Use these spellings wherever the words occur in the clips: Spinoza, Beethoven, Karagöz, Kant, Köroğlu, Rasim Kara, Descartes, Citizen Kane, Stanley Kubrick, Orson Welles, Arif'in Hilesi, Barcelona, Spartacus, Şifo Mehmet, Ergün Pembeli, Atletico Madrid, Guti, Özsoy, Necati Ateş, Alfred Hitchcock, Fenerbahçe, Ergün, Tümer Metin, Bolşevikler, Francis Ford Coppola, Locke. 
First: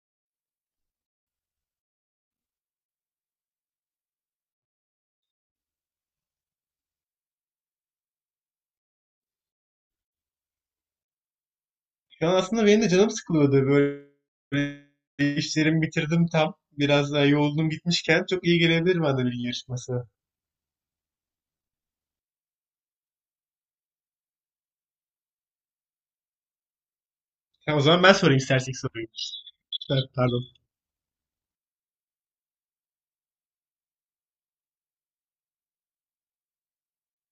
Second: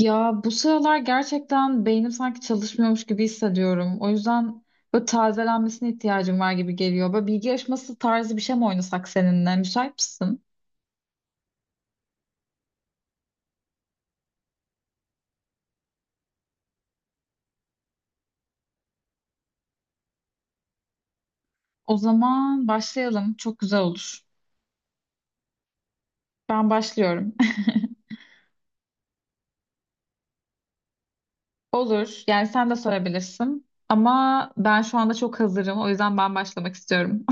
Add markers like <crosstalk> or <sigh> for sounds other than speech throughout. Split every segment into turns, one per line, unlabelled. Ya bu sıralar gerçekten beynim sanki çalışmıyormuş gibi hissediyorum. O yüzden böyle tazelenmesine ihtiyacım var gibi geliyor. Böyle bilgi yarışması tarzı bir şey mi oynasak seninle? Müsait misin?
Şu an aslında benim de canım sıkılıyordu böyle, böyle işlerimi bitirdim tam. Biraz daha yoğunluğum gitmişken çok iyi gelebilir bana bilgi yarışması.
O zaman başlayalım. Çok güzel olur. Ben başlıyorum.
Tamam, o zaman ben sorayım istersen ilk soruyu. Evet, pardon.
<laughs> Olur. Yani sen de sorabilirsin. Ama ben şu anda çok hazırım. O yüzden ben başlamak istiyorum.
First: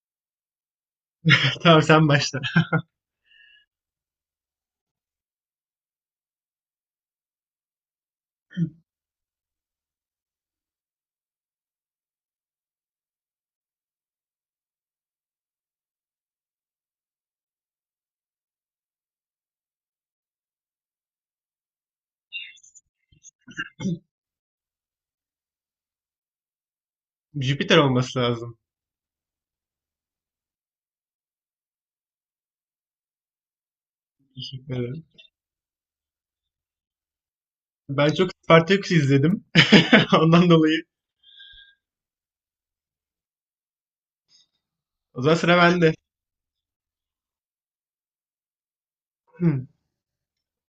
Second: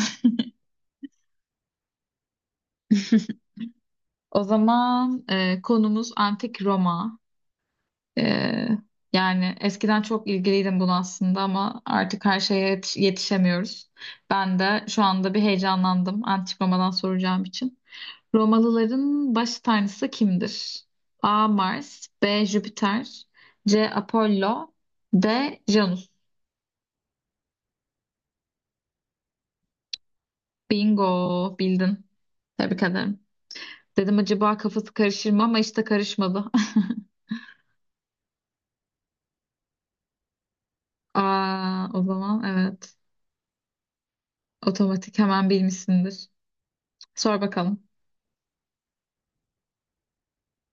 <laughs> Tamam, sen başla.
<laughs> O zaman konumuz Antik Roma. Ee, yani eskiden çok ilgiliydim buna aslında ama artık her şeye yetişemiyoruz. Ben de şu anda bir heyecanlandım antik Roma'dan soracağım için. Romalıların baş tanrısı kimdir? A. Mars B. Jüpiter C. Apollo D. Janus
Jüpiter olması lazım.
Bingo bildin. Tebrik ederim. Dedim acaba
Teşekkür
kafası
ederim.
karışır mı ama işte karışmadı.
Ben çok Spartacus izledim. <laughs> Ondan dolayı.
<laughs> Aa, o zaman evet otomatik
O zaman
hemen
sıra bende.
bilmişsindir. Sor bakalım.
Hmm.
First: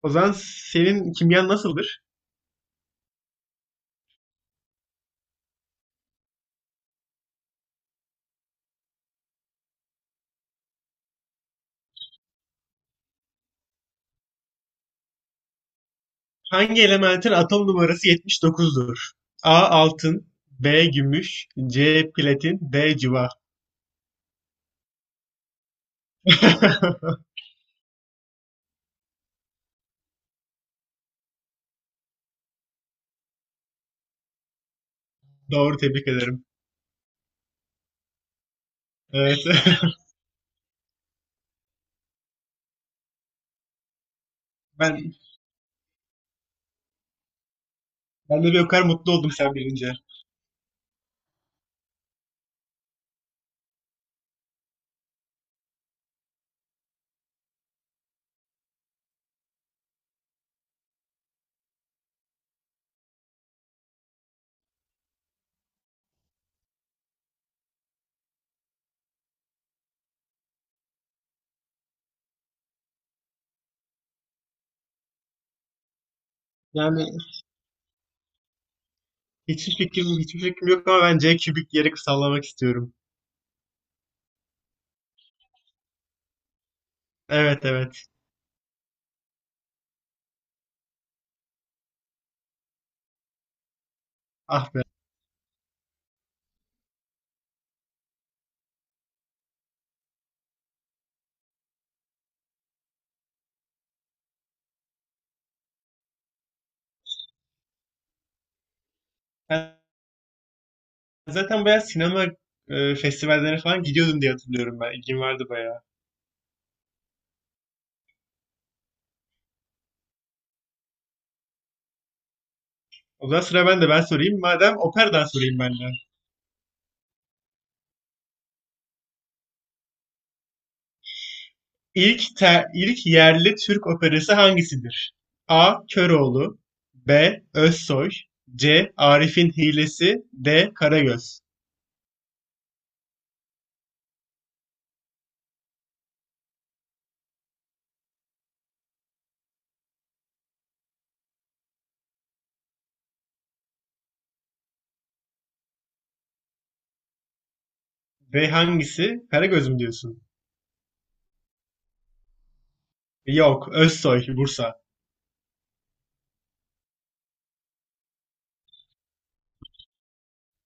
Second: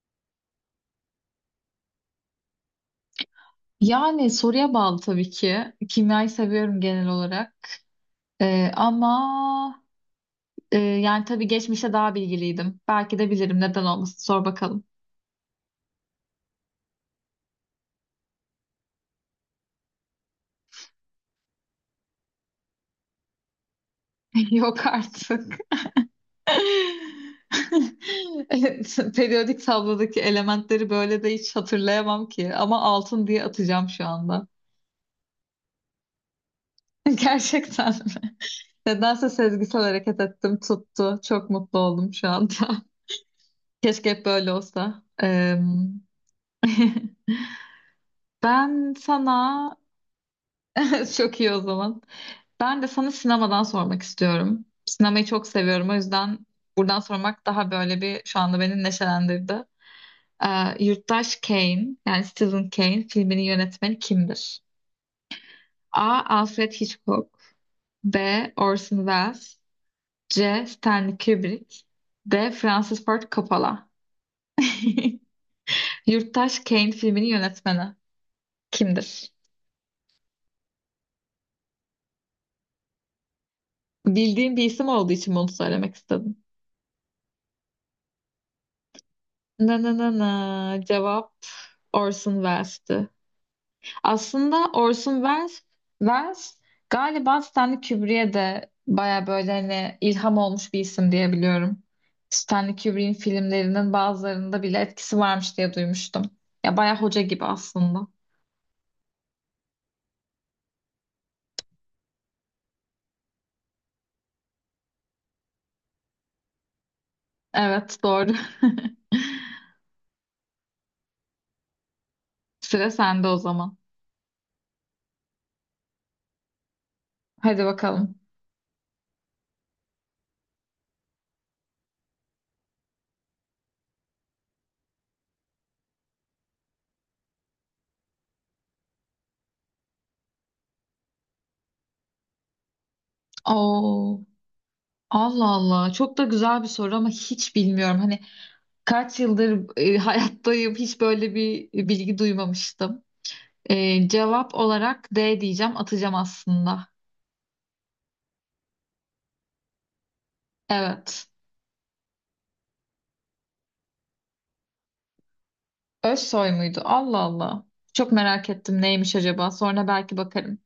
O zaman senin kimyan nasıldır?
Yani soruya bağlı tabii ki. Kimyayı seviyorum genel olarak. Ama yani tabii geçmişte daha bilgiliydim. Belki de bilirim neden olmasın. Sor bakalım.
Hangi elementin atom numarası 79'dur? A altın, B gümüş, C platin, D civa.
<laughs> Yok artık. <laughs>
<laughs>
Evet, periyodik tablodaki elementleri böyle de hiç hatırlayamam ki. Ama altın diye atacağım şu anda.
Doğru, tebrik ederim.
<laughs> Gerçekten mi? Nedense
Evet.
sezgisel
<laughs>
hareket ettim, tuttu. Çok mutlu oldum şu anda. <laughs> Keşke hep böyle olsa.
Ben
<laughs>
ben de bir o kadar
Ben
mutlu oldum
sana
sen bilince.
<laughs> çok iyi o zaman. Ben de sana sinemadan sormak istiyorum. Sinemayı çok seviyorum. O yüzden buradan sormak daha böyle bir şu anda beni neşelendirdi. Yurttaş Kane yani Citizen Kane filminin yönetmeni kimdir? A. Alfred Hitchcock B. Orson Welles C. Stanley Kubrick D. Francis Ford Coppola <laughs> Yurttaş Kane
Yani
filminin yönetmeni kimdir?
hiçbir fikrim yok ama ben C kübik yeri sallamak istiyorum.
Bildiğim bir isim olduğu için bunu söylemek istedim.
Evet, evet.
Na na na na. Cevap Orson Welles'ti. Aslında
Ah be.
Orson Welles, Welles galiba Stanley Kubrick'e de baya böyle hani ilham olmuş bir isim diye biliyorum. Stanley Kubrick'in filmlerinin bazılarında bile etkisi varmış diye duymuştum. Ya baya hoca gibi aslında.
Ben zaten bayağı sinema festivallerine falan gidiyordum diye hatırlıyorum ben. İlgim vardı bayağı.
Evet doğru. <laughs> Sıra sende
O
o
zaman sıra
zaman.
bende, ben sorayım. Madem operadan sorayım ben de.
Hadi bakalım.
İlk yerli Türk operası hangisidir? A. Köroğlu, B. Özsoy, C. Arif'in Hilesi, D. Karagöz.
Oo, Allah Allah. Çok da güzel bir soru ama hiç bilmiyorum. Hani kaç yıldır <laughs> hayattayım hiç böyle bir bilgi duymamıştım. Cevap olarak D diyeceğim atacağım aslında.
Ve hangisi? Karagöz mü diyorsun?
Evet.
Yok, Özsoy, Bursa.
Özsoy muydu? Allah Allah. Çok merak ettim neymiş acaba. Sonra belki bakarım.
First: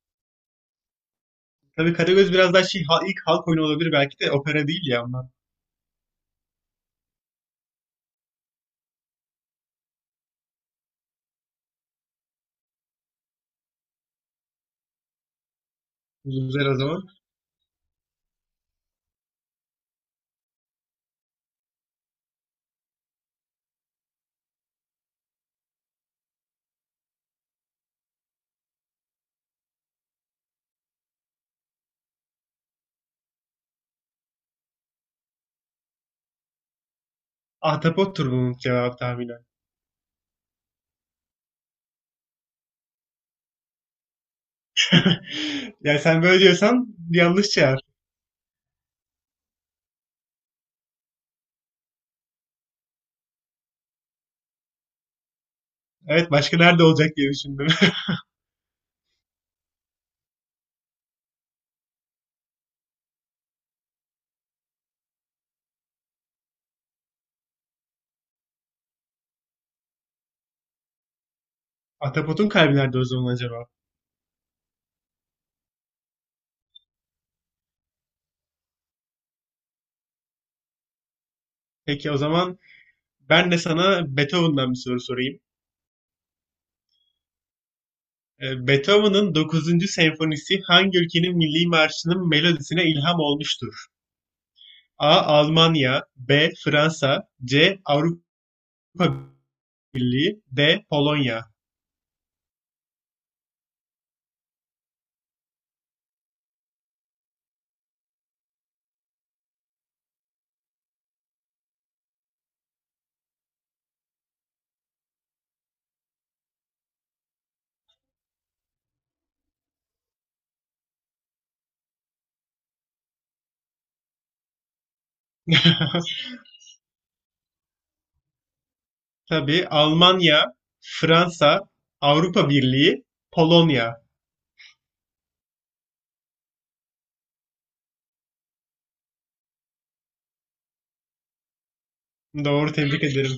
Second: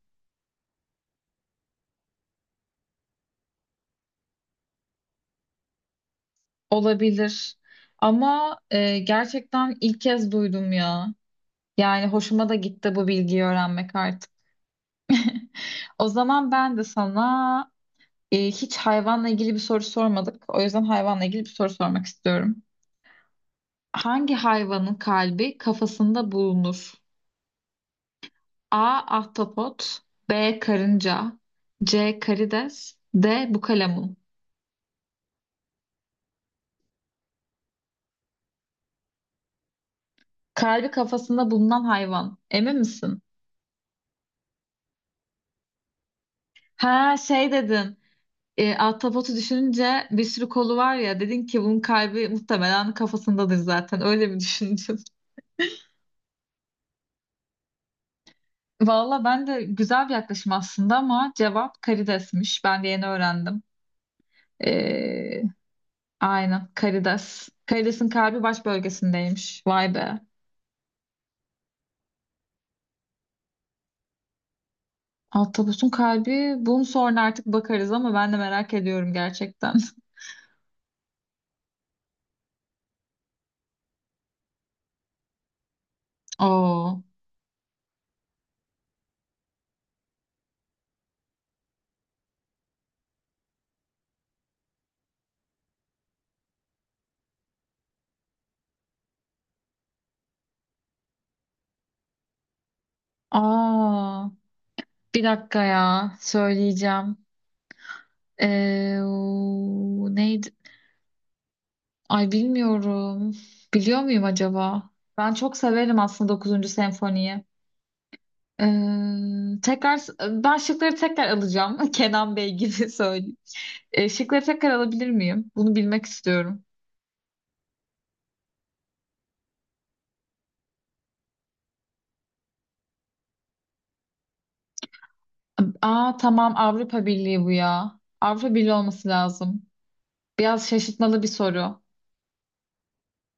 Tabii Karagöz biraz daha şey, ilk halk oyunu olabilir, belki de opera değil ya onlar.
Olabilir. Ama gerçekten ilk kez duydum ya. Yani hoşuma da gitti bu bilgiyi öğrenmek artık. O zaman
Güzel o
ben de
zaman.
sana hiç hayvanla ilgili bir soru sormadık. O yüzden hayvanla ilgili bir soru sormak istiyorum. Hangi hayvanın kalbi kafasında bulunur? A. Ahtapot B. Karınca C. Karides D. Bukalemun
Ahtapottur bunun cevap tahminen.
Kalbi kafasında bulunan hayvan. Emin misin?
<laughs> Yani sen böyle diyorsan
Ha
yanlış
şey
cevap.
dedin. Ahtapotu düşününce bir sürü kolu var ya dedin ki bunun kalbi muhtemelen kafasındadır zaten. Öyle bir düşündün?
Evet, başka nerede olacak diye düşündüm.
<laughs> Valla ben de güzel bir yaklaşım aslında ama cevap karidesmiş. Ben de yeni öğrendim. E, Aynen. Karides. Karides'in kalbi baş bölgesindeymiş. Vay be.
<laughs> Ahtapotun kalbi nerede o zaman acaba?
Ahtapotun kalbi. Bunun sonra artık bakarız ama ben de merak ediyorum gerçekten.
Peki o zaman ben de sana Beethoven'dan bir soru sorayım.
<laughs> Oo.
Beethoven'ın 9. senfonisi hangi ülkenin milli marşının melodisine ilham olmuştur? A. Almanya, B. Fransa, C. Avrupa Birliği, D. Polonya.
Aa. Bir dakika ya. Söyleyeceğim. Neydi? Ay bilmiyorum. Biliyor muyum acaba? Ben çok severim aslında dokuzuncu senfoniyi. Tekrar ben şıkları tekrar alacağım. <laughs> Kenan Bey gibi <laughs> söyleyeyim. Şıkları tekrar alabilir miyim? Bunu bilmek
<laughs>
istiyorum.
Tabii Almanya, Fransa, Avrupa Birliği, Polonya.
Aa tamam Avrupa Birliği bu ya. Avrupa Birliği olması lazım. Biraz şaşırtmalı bir soru.
Doğru, tebrik ederim.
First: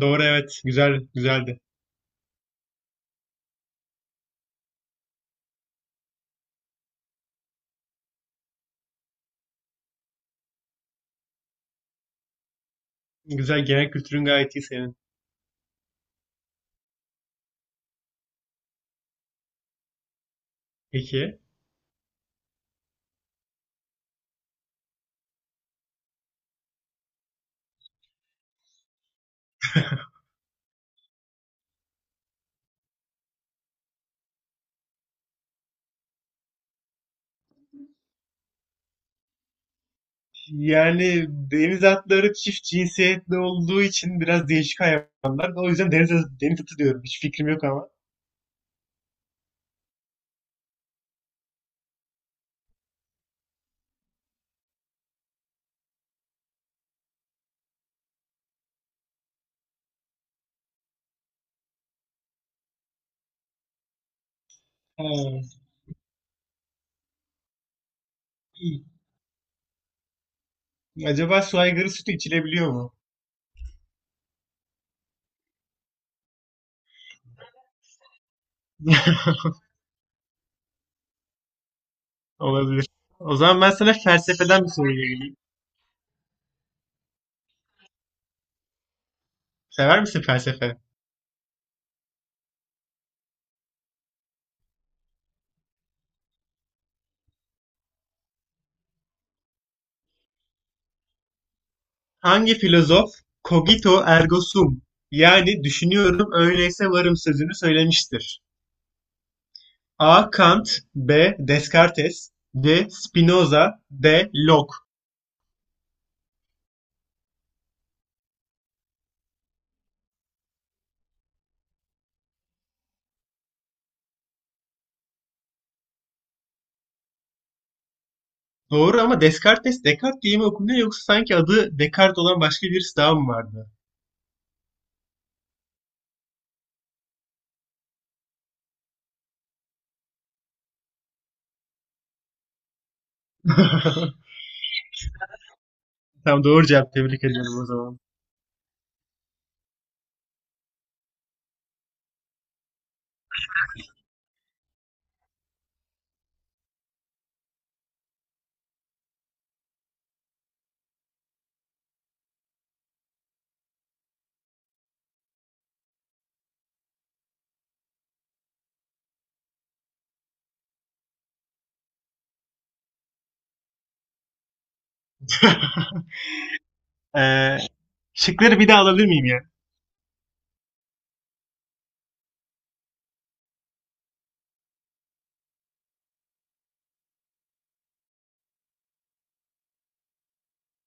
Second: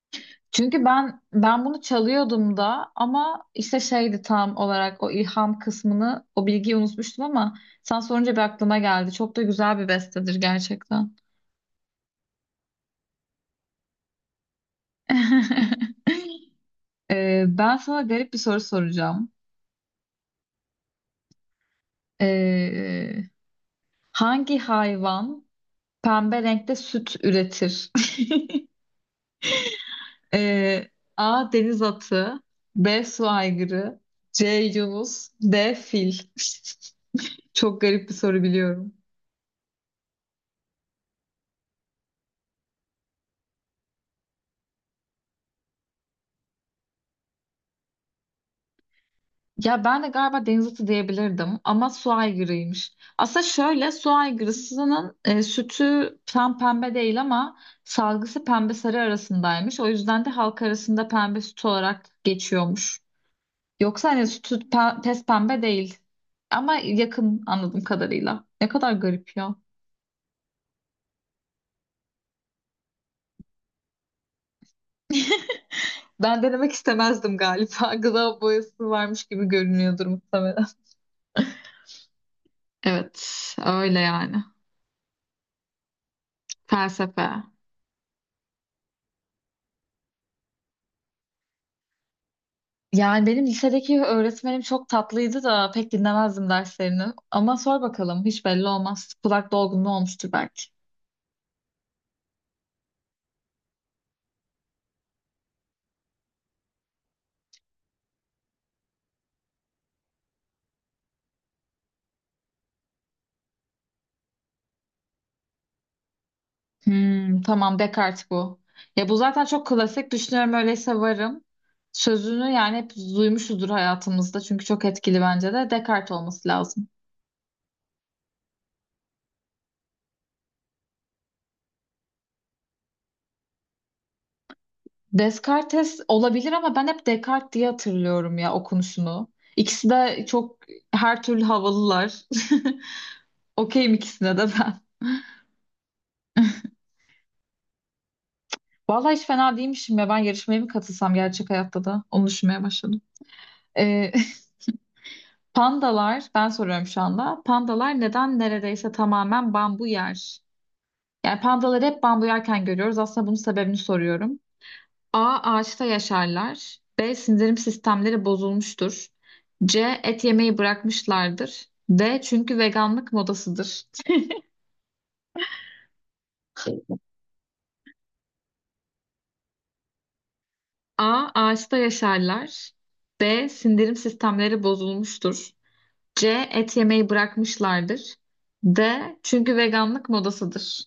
Doğru, evet.
Çünkü
Güzel,
ben
güzeldi.
ben bunu çalıyordum da ama işte şeydi tam olarak o ilham kısmını o bilgiyi unutmuştum ama sen sorunca bir aklıma geldi. Çok da güzel bir bestedir gerçekten.
Güzel, genel kültürün gayet iyi senin.
<laughs> Ben sana garip bir soru soracağım.
Peki.
Ee, hangi hayvan pembe renkte süt üretir? Ee, A. Deniz atı. B. Su aygırı. C. Yunus. D. Fil. <laughs> Çok garip bir soru biliyorum.
Yani deniz atları çift cinsiyetli olduğu için biraz değişik hayvanlar. O yüzden deniz atı diyorum. Hiç fikrim yok ama.
Ya ben de galiba deniz atı diyebilirdim ama su aygırıymış. Aslında şöyle su aygırısının sütü tam pembe değil ama salgısı pembe sarı arasındaymış. O yüzden de halk arasında pembe süt olarak geçiyormuş. Yoksa hani sütü
Ha.
pes pembe değil ama yakın anladığım kadarıyla. Ne kadar garip ya.
Acaba su aygırı sütü içilebiliyor mu?
Ben denemek istemezdim galiba. <laughs> Gıda boyası varmış gibi
<laughs>
görünüyordur muhtemelen.
Olabilir.
Evet,
O zaman ben sana
öyle yani.
felsefeden bir soru geleyim.
Felsefe.
Sever misin felsefe?
Yani benim lisedeki öğretmenim çok tatlıydı da pek dinlemezdim derslerini. Ama sor bakalım hiç belli olmaz. Kulak dolgunluğu olmuştur belki.
Hangi filozof cogito ergo sum, yani düşünüyorum öyleyse varım sözünü söylemiştir? A. Kant, B. Descartes, C. Spinoza, D. Locke.
Hmm, tamam Descartes bu. Ya bu zaten çok klasik. Düşünüyorum öyleyse varım. Sözünü yani hep duymuşuzdur hayatımızda. Çünkü çok etkili bence de. Descartes olması lazım.
Doğru ama Descartes Descartes diye mi okunuyor, yoksa sanki adı Descartes olan başka birisi daha mı vardı?
Descartes olabilir ama ben hep Descartes diye hatırlıyorum ya okunuşunu. İkisi de çok her türlü havalılar. <laughs> Okeyim
<laughs>
ikisine de ben.
Tamam, doğru cevap, tebrik ediyorum o zaman.
Vallahi hiç fena değilmişim ya. Ben yarışmaya mı katılsam gerçek hayatta da? Onu düşünmeye başladım. Ee, <laughs> Pandalar, ben soruyorum şu anda. Pandalar neden neredeyse tamamen bambu yer? Yani pandaları hep bambu yerken görüyoruz. Aslında bunun sebebini soruyorum. A. Ağaçta yaşarlar. B. Sindirim sistemleri bozulmuştur. C. Et yemeyi bırakmışlardır. D. Çünkü veganlık modasıdır.
<laughs> Ee, şıkları bir daha alabilir miyim ya?
A. Ağaçta yaşarlar. B. Sindirim sistemleri bozulmuştur. C. Et yemeyi bırakmışlardır. D. Çünkü veganlık modasıdır.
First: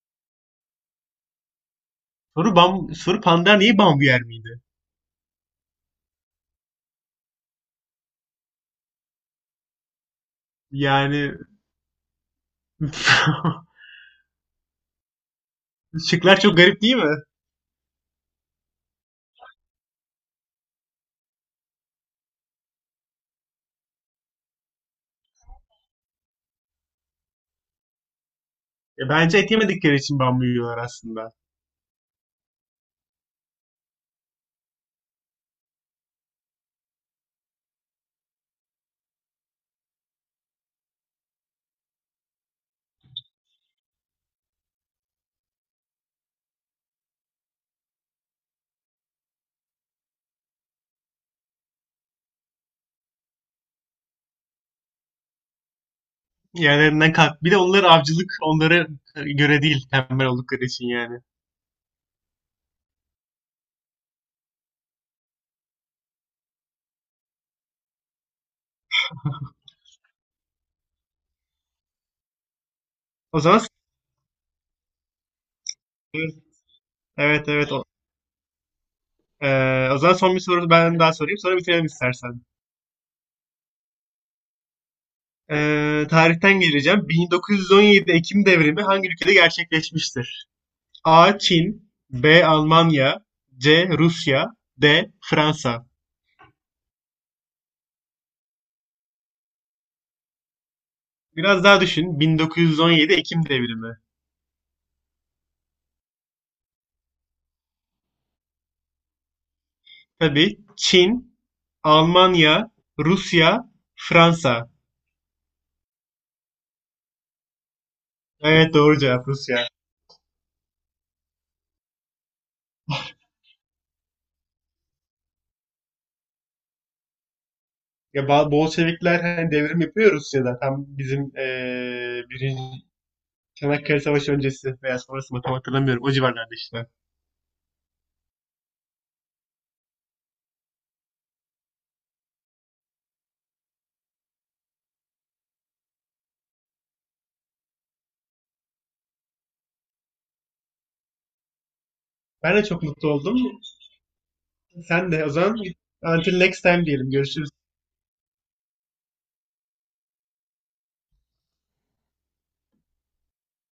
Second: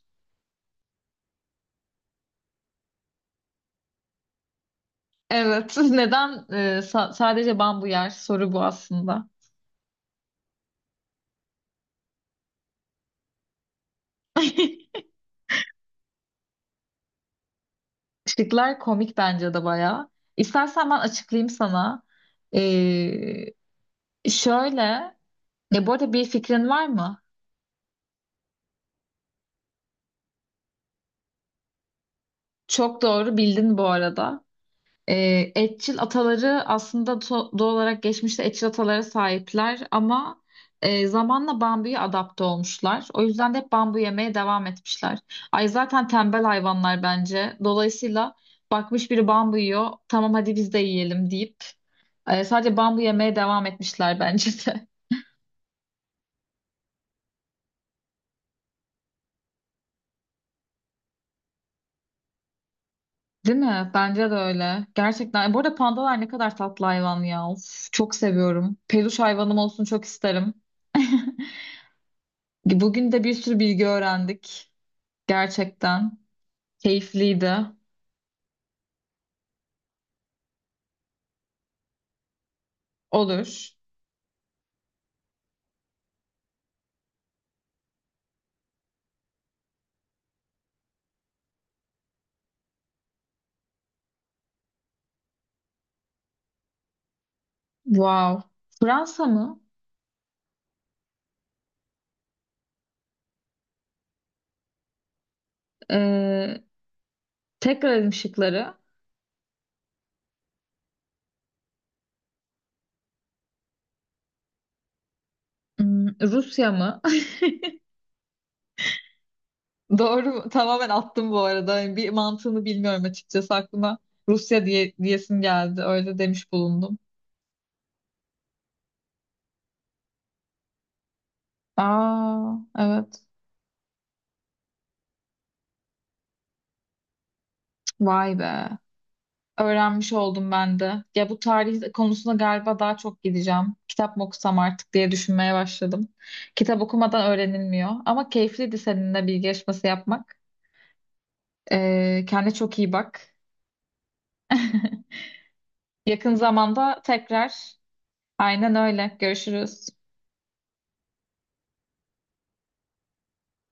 Soru panda neyi bambu yer miydi?
Evet. <laughs> Neden sadece bambu yer? Soru bu aslında.
Yani <laughs>
<laughs>
şıklar çok garip değil mi?
Şıklar komik bence de bayağı. İstersen ben açıklayayım sana. Şöyle, ya bu arada bir fikrin var mı?
Bence et yemedikleri için bambu yiyorlar aslında.
Çok doğru bildin bu arada. Etçil ataları aslında doğal olarak geçmişte etçil atalara sahipler ama zamanla bambuya adapte olmuşlar. O yüzden de hep bambu yemeye devam etmişler. Ay zaten tembel hayvanlar bence. Dolayısıyla bakmış biri bambu yiyor, tamam hadi biz de yiyelim deyip sadece bambu yemeye devam etmişler bence de.
Yerlerinden kalk. Bir de onlar avcılık onlara göre değil, tembel oldukları için yani.
Değil mi? Bence de öyle. Gerçekten. Bu arada pandalar ne kadar tatlı hayvan ya. Of, çok seviyorum. Peluş hayvanım olsun çok isterim. <laughs> Bugün de bir
O
sürü
zaman
bilgi öğrendik. Gerçekten.
evet,
Keyifliydi.
e, o zaman son bir soru ben daha sorayım, sonra bitirelim istersen.
Olur.
E, Tarihten geleceğim. 1917 Ekim devrimi hangi ülkede gerçekleşmiştir? A. Çin, B. Almanya, C. Rusya, D. Fransa.
Wow. Fransa mı?
Biraz daha düşün. 1917 Ekim devrimi.
Ee, tekrar edeyim şıkları.
Tabii Çin, Almanya, Rusya, Fransa.
Hmm, Rusya mı?
Evet, doğru cevap Rusya.
<laughs> Doğru. Tamamen attım bu arada. Yani bir mantığını bilmiyorum açıkçası aklıma. Rusya diye, diyesim geldi. Öyle demiş bulundum.
Ya Bolşevikler hani devrim yapıyor Rusya'da. Tam bizim
Aa,
birinci
evet.
Çanakkale Savaşı öncesi veya sonrası mı tam hatırlamıyorum. O civarlarda işte.
Vay be. Öğrenmiş oldum ben de. Ya bu tarih konusunda galiba daha çok gideceğim. Kitap mı okusam artık diye düşünmeye başladım. Kitap okumadan öğrenilmiyor. Ama keyifliydi seninle bilgi yarışması yapmak. Kendine
Ben de
çok
çok
iyi
mutlu
bak.
oldum.
<laughs>
Sen de o zaman
Yakın
until next time
zamanda
diyelim. Görüşürüz.
tekrar. Aynen öyle. Görüşürüz.